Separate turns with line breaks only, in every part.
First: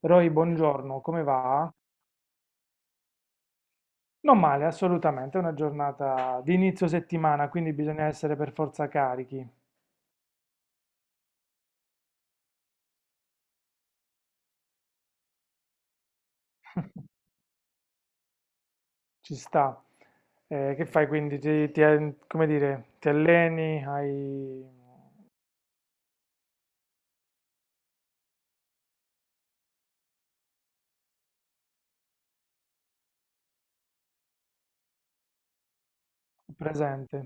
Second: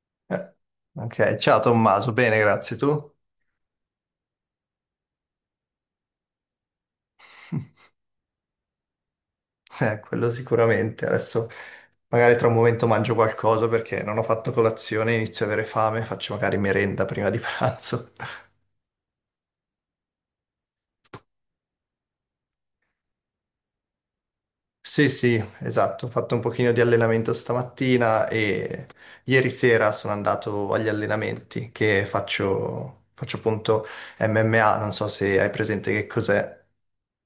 Roy,
Eh,
buongiorno, come
ok, ciao
va?
Tommaso, bene, grazie tu.
Non male, assolutamente, è una giornata di inizio settimana, quindi bisogna essere per forza carichi,
Quello sicuramente. Adesso magari tra un momento mangio qualcosa perché non ho fatto colazione, inizio ad avere fame, faccio magari merenda prima di pranzo.
ci sta. Che fai quindi? Come dire, ti alleni, hai
Sì, sì, esatto, ho fatto un pochino di allenamento stamattina e ieri sera sono andato agli allenamenti che faccio appunto MMA, non so se hai presente che cos'è.
presente?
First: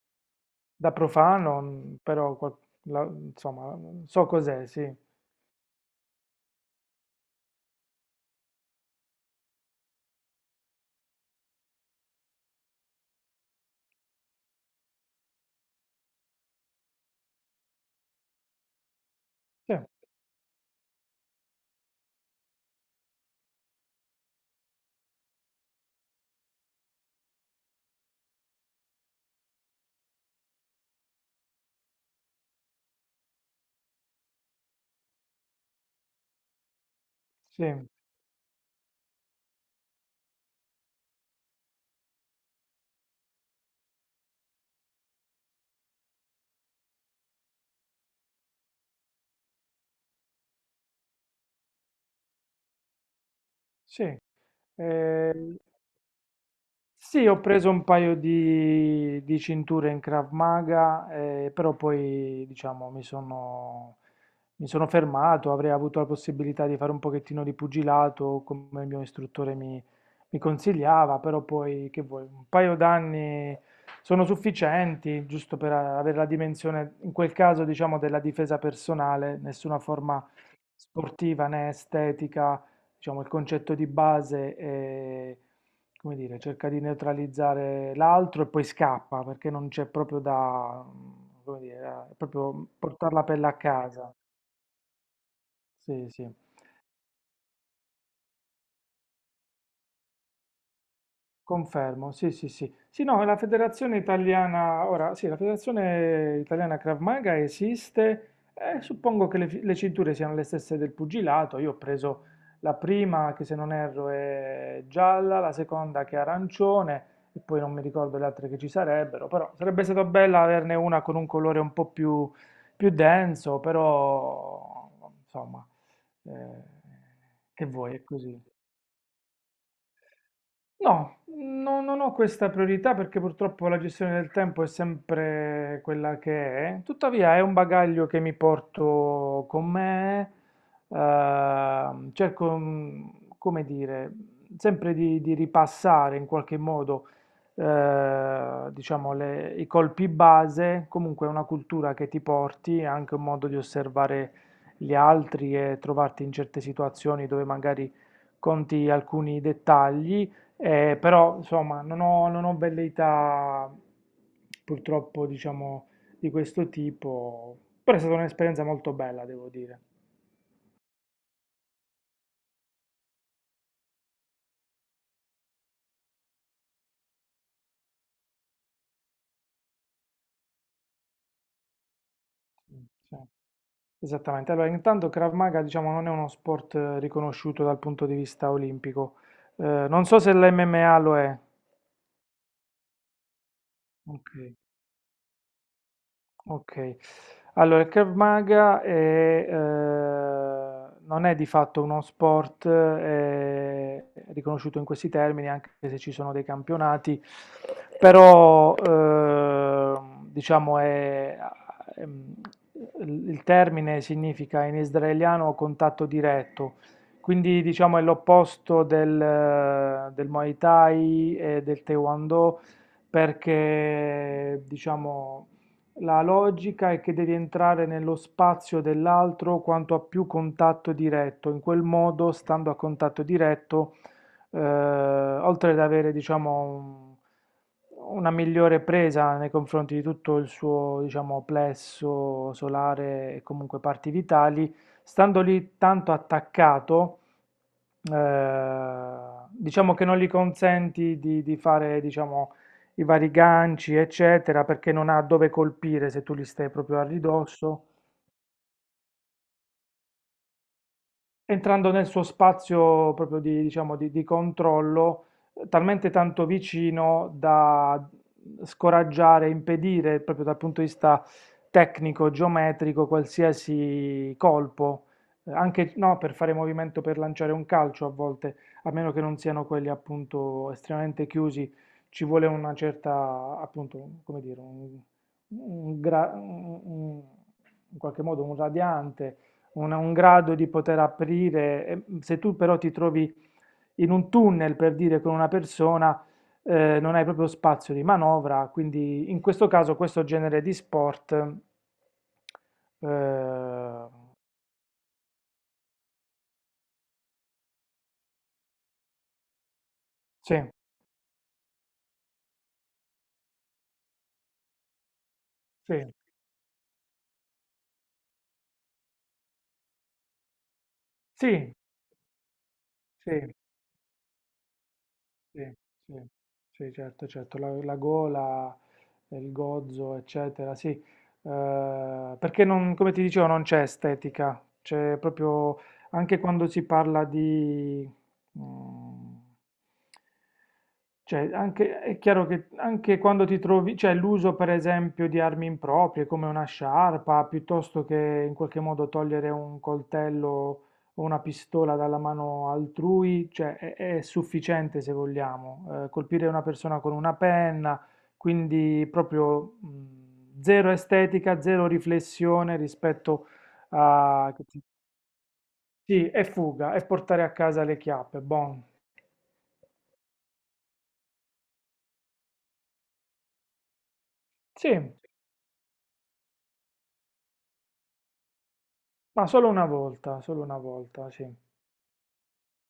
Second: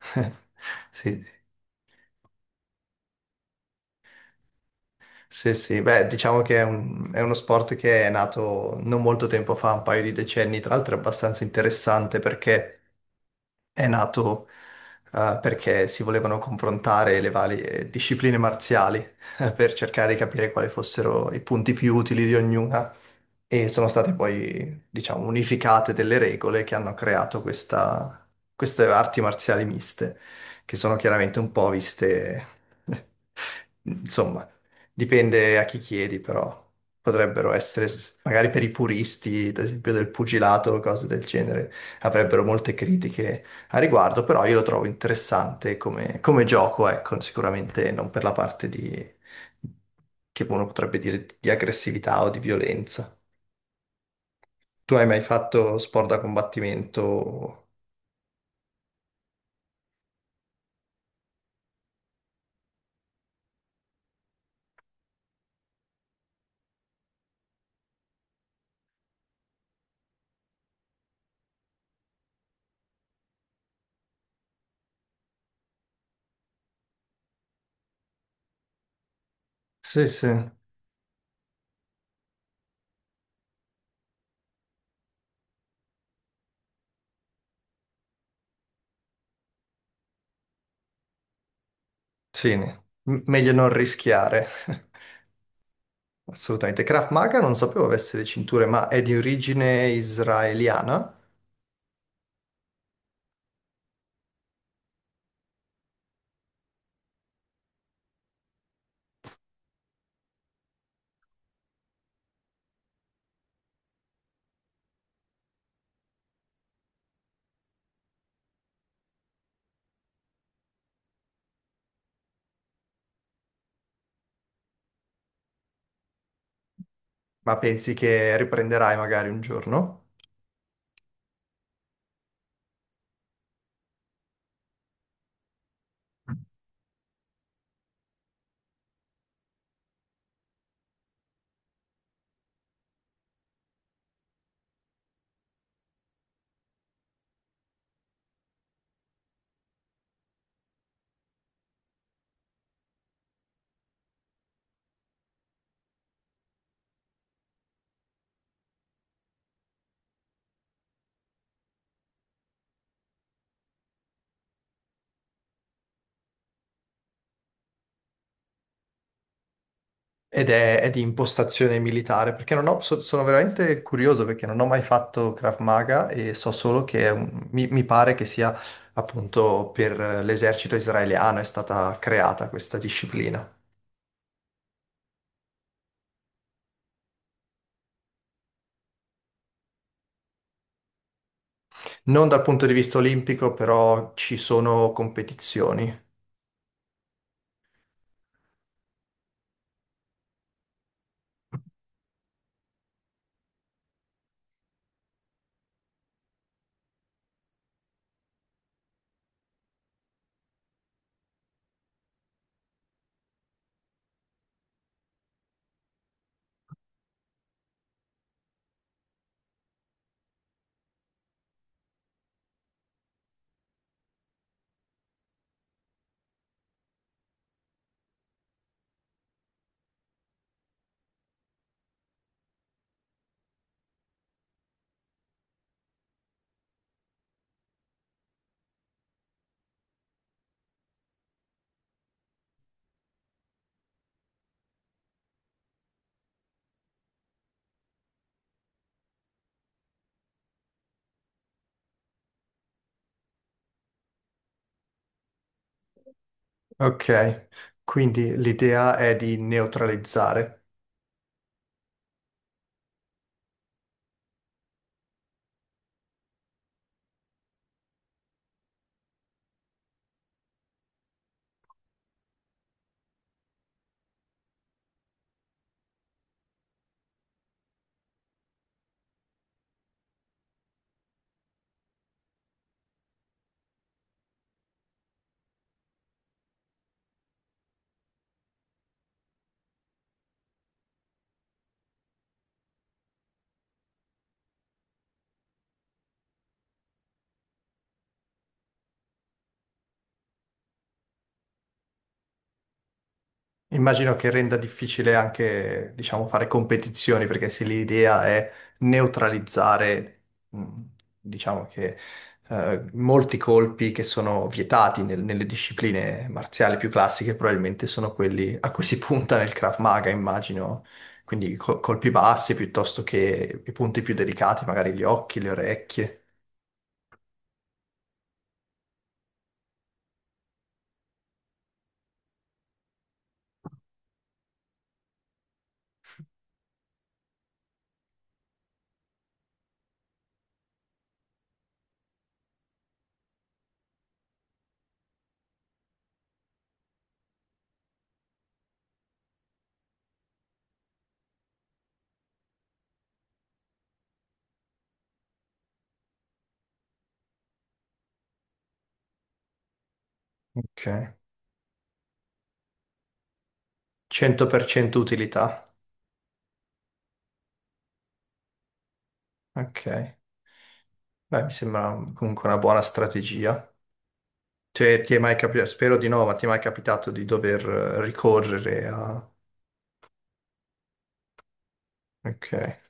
Da
Sì.
profano, mm, però insomma, so cos'è, sì.
Sì, sì, beh, diciamo che è uno sport che è nato non molto tempo fa, un paio di decenni, tra l'altro è abbastanza interessante perché è nato perché si volevano confrontare le varie discipline marziali, per
Sì,
cercare di capire quali fossero i punti più utili di ognuna, e sono state poi, diciamo, unificate delle regole che hanno creato queste arti marziali miste, che sono chiaramente un po' viste, insomma, dipende a chi chiedi, però potrebbero
sì,
essere, magari per i puristi, ad esempio del pugilato o cose del genere, avrebbero molte critiche a riguardo, però io lo trovo interessante come gioco, ecco, sicuramente non per la parte di, che uno potrebbe dire di aggressività o di violenza.
sì.
Tu hai mai
Eh,
fatto sport da combattimento?
sì, ho preso un paio di cinture in Krav Maga, però poi diciamo mi sono fermato, avrei avuto la possibilità di fare un pochettino di pugilato come il mio istruttore mi consigliava, però poi che vuoi, un paio d'anni sono sufficienti giusto per avere la dimensione, in quel caso diciamo della difesa personale, nessuna
Sì,
forma
sì.
sportiva né estetica, diciamo il concetto di base. Come dire, cerca di neutralizzare l'altro e poi scappa perché non c'è proprio da, mm, come dire, è
Sì,
proprio portare la pelle
meglio
a
non
casa.
rischiare.
Sì, sì.
Assolutamente. Krav Maga non sapevo avesse le cinture, ma è di origine israeliana.
Confermo, sì, sì, sì. Sì, no, la Federazione Italiana, ora, sì, la Federazione Italiana Krav Maga esiste, suppongo che le cinture siano le stesse del pugilato. Io ho preso la prima che, se non erro, è gialla, la seconda che è arancione, e poi non mi ricordo le altre che ci sarebbero, però sarebbe stato bello averne una con un colore un po' più, più denso. Però insomma, eh,
Ma
che
pensi
vuoi, è
che
così.
riprenderai magari un giorno?
No, non ho questa priorità, perché purtroppo la gestione del tempo è sempre quella che è. Tuttavia è un bagaglio che mi porto con me. Cerco, mm, come dire, sempre di ripassare in qualche modo, diciamo, i colpi base. Comunque è una cultura che ti porti, è anche un modo di osservare gli altri e trovarti in certe situazioni dove magari conti alcuni dettagli. Però insomma non ho velleità, purtroppo, diciamo, di questo tipo, però è stata un'esperienza molto bella, devo dire.
Ed è di impostazione militare, perché non ho- so- sono veramente curioso perché non ho mai fatto Krav Maga e so solo che mi pare che sia appunto per l'esercito israeliano è stata creata questa
Mm. Sì.
disciplina.
Esattamente, allora intanto Krav Maga, diciamo, non è uno sport, riconosciuto dal punto di vista olimpico. Non so se l'MMA lo è.
Non dal punto di vista olimpico, però
Ok.
ci sono competizioni.
Ok, allora il Krav Maga è, non è di fatto uno sport, è riconosciuto in questi termini, anche se ci sono dei campionati, però diciamo è, ehm, il termine significa in israeliano contatto diretto, quindi diciamo è l'opposto del Muay Thai e del Taekwondo, perché diciamo la logica è che devi entrare nello spazio dell'altro quanto a più contatto diretto. In quel modo, stando a contatto diretto, oltre ad avere, diciamo, una migliore presa nei confronti di tutto il suo, diciamo, plesso solare e comunque parti vitali, stando lì tanto attaccato, diciamo che non gli consenti di fare, diciamo, i vari ganci, eccetera, perché non ha dove colpire se tu gli stai proprio a
Ok,
ridosso.
quindi l'idea è di neutralizzare.
Entrando nel suo spazio proprio di, diciamo, di controllo, talmente tanto vicino da scoraggiare, impedire proprio dal punto di vista tecnico, geometrico, qualsiasi colpo. Eh, anche no, per fare movimento per lanciare un calcio a volte, a meno che non siano quelli appunto estremamente chiusi, ci vuole una certa, appunto, come dire, un, un gra- un- un- in qualche modo un radiante, un grado di poter aprire. E, mm, se tu però ti trovi in un tunnel, per dire, con una persona, non hai proprio spazio di manovra, quindi in questo caso questo genere di sport,
Immagino
eh,
che renda difficile anche, diciamo, fare competizioni, perché se l'idea è neutralizzare,
sì,
mh, diciamo che molti colpi che sono vietati nelle
sì,
discipline marziali più classiche, probabilmente sono quelli a cui si punta nel Krav Maga, immagino. Quindi
sì,
colpi bassi piuttosto
sì.
che i punti più delicati, magari gli occhi, le
Sì, sì,
orecchie.
sì, certo, certo, la gola, il gozzo, eccetera, sì. Perché non, come ti dicevo, non c'è estetica, c'è proprio, anche quando si parla di, mm, cioè, anche, è chiaro che anche quando ti trovi, cioè l'uso per esempio di armi improprie come una sciarpa, piuttosto che in qualche modo togliere un coltello o una pistola dalla mano altrui, cioè è sufficiente, se vogliamo, colpire una persona con una penna, quindi proprio zero
Ok.
estetica, zero riflessione rispetto a...
100% utilità.
Sì, è fuga, è portare a casa le chiappe, buon.
Ok, beh, mi sembra comunque una buona strategia.
Sì,
Cioè, ti è mai capitato, spero di no, ma ti è mai capitato di dover ricorrere a...
ma solo una volta, sì.
Ok.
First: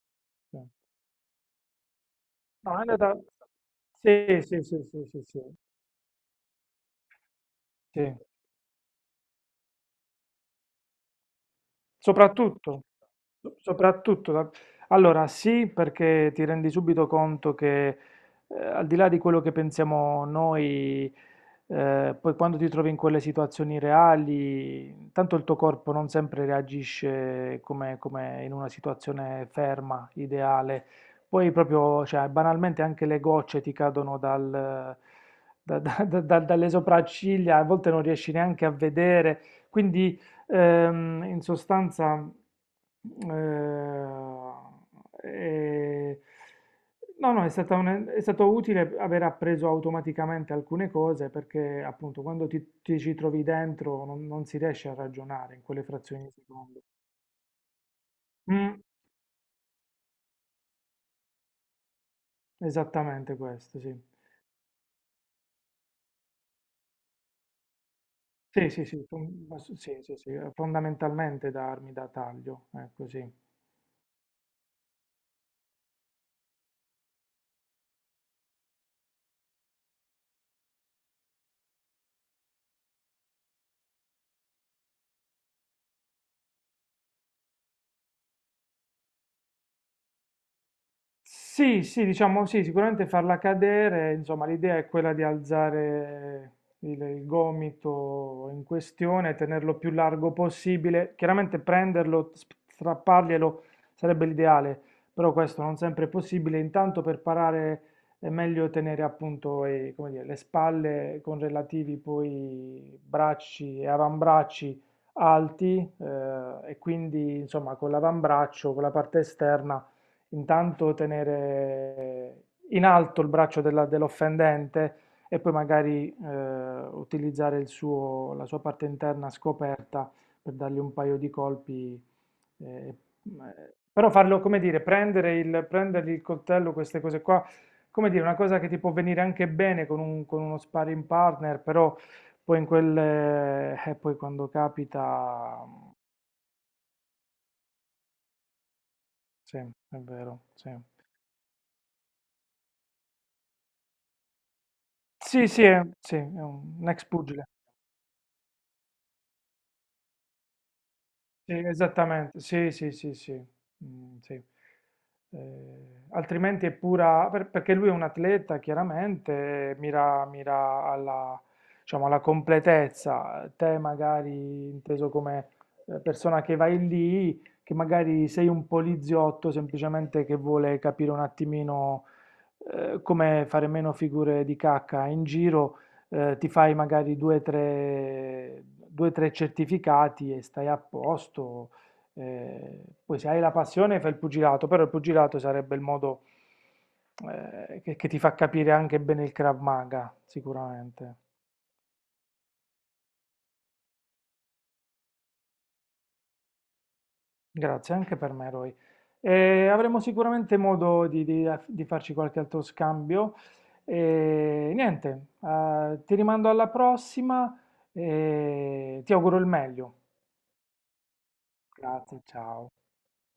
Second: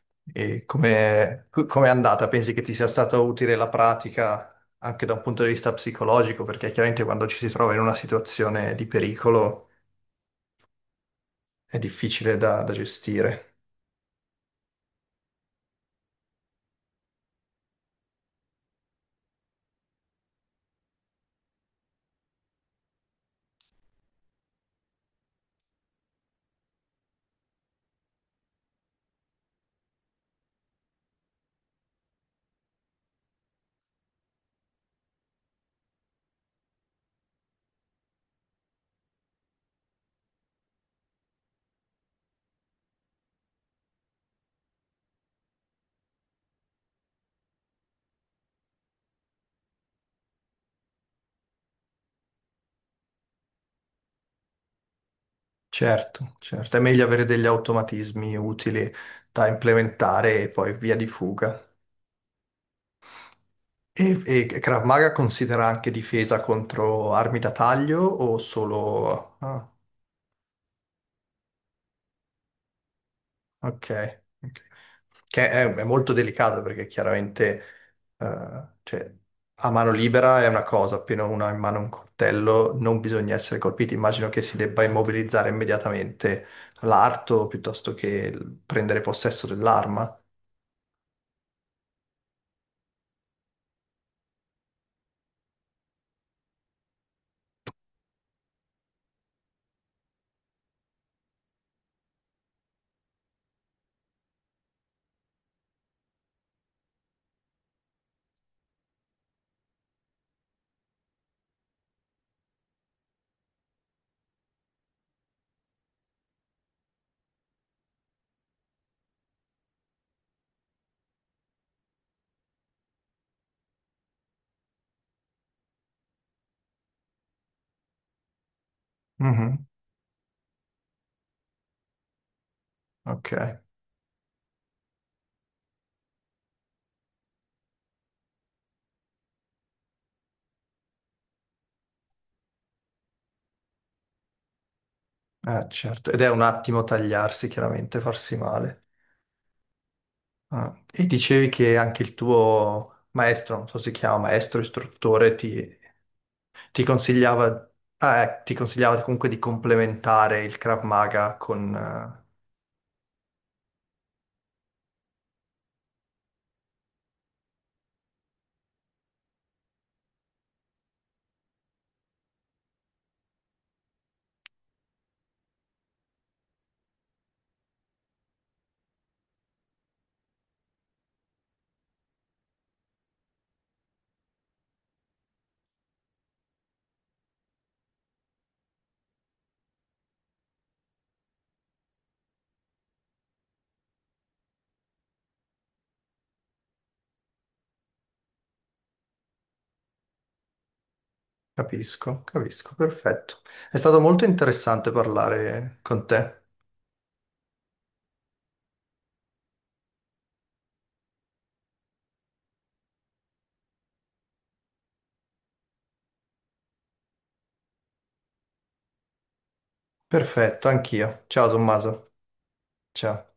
Sì.
E come è andata? Pensi che ti
No, è
sia
andata...
stata utile la
Sì,
pratica
sì, sì,
anche
sì,
da un
sì, sì.
punto di vista psicologico? Perché chiaramente quando ci si trova in una
Sì.
situazione di pericolo è difficile da
Soprattutto,
gestire.
soprattutto, allora sì, perché ti rendi subito conto che al di là di quello che pensiamo noi, poi quando ti trovi in quelle situazioni reali, tanto il tuo corpo non sempre reagisce come, come in una situazione ferma, ideale. Poi proprio, cioè, banalmente anche le gocce ti cadono dalle sopracciglia, a volte non riesci neanche a vedere, quindi... in sostanza, eh, eh, no, no, è stata è stato utile aver appreso automaticamente alcune cose, perché appunto quando ti ci trovi dentro non, non si riesce a ragionare in quelle frazioni di
Certo, certo, è
secondo.
meglio avere degli automatismi
Mm,
utili da implementare e poi via di fuga.
esattamente questo, sì.
E Krav Maga considera anche difesa contro armi da taglio o
Sì, sì, sì,
solo...
fon-
ah.
sì, sì, sì, fondamentalmente da armi da taglio, ecco sì.
Ok. Ok, che è molto delicato perché chiaramente cioè, a mano libera è una cosa, appena uno ha in mano un coltello non bisogna essere colpiti. Immagino che si debba immobilizzare immediatamente l'arto piuttosto che prendere possesso dell'arma.
Sì, sì, diciamo sì, sicuramente farla cadere, insomma, l'idea è quella di alzare il gomito in questione, tenerlo più largo possibile. Chiaramente prenderlo, strapparglielo sarebbe l'ideale, però questo non sempre è possibile. Intanto per parare è meglio tenere, appunto, come dire, le spalle con relativi poi bracci e avambracci alti, e quindi insomma con l'avambraccio, con la parte esterna, intanto tenere in alto il braccio dell'offendente, e poi magari utilizzare la sua parte interna
Mhm.
scoperta per dargli un paio di colpi. Eh,
Ok,
però farlo, come dire, prendere prendergli il coltello, queste cose qua, come dire, una cosa che ti può venire anche bene con, con uno sparring partner, però poi in quelle, poi quando capita,
certo. Ed è un attimo tagliarsi, chiaramente, farsi male.
sì, è vero, sì.
Ah, e dicevi che anche il tuo maestro, non so se si chiama maestro, istruttore,
Sì,
ti...
sì, è
Ti
un ex pugile.
consigliava, ti consigliava comunque di complementare il Krav Maga
Sì,
con...
esattamente, sì, sì, sì, sì. Mm, sì. Altrimenti è pura, perché lui è un atleta, chiaramente, mira, mira alla, diciamo, alla completezza. Te magari, inteso come persona che vai lì, che magari sei un poliziotto semplicemente che vuole capire un attimino, come fare meno figure di cacca in giro, ti fai magari due, tre certificati e stai a posto. Eh, poi se hai la passione fai il pugilato, però il pugilato sarebbe il modo che ti fa capire anche bene il Krav Maga, sicuramente.
capisco, capisco, perfetto. È stato molto interessante parlare con te.
Grazie anche per me, Roy. Avremo sicuramente modo di farci qualche altro scambio. E niente, ti rimando alla prossima e ti auguro il meglio.
Perfetto, anch'io. Ciao Tommaso.
Grazie, ciao.
Ciao.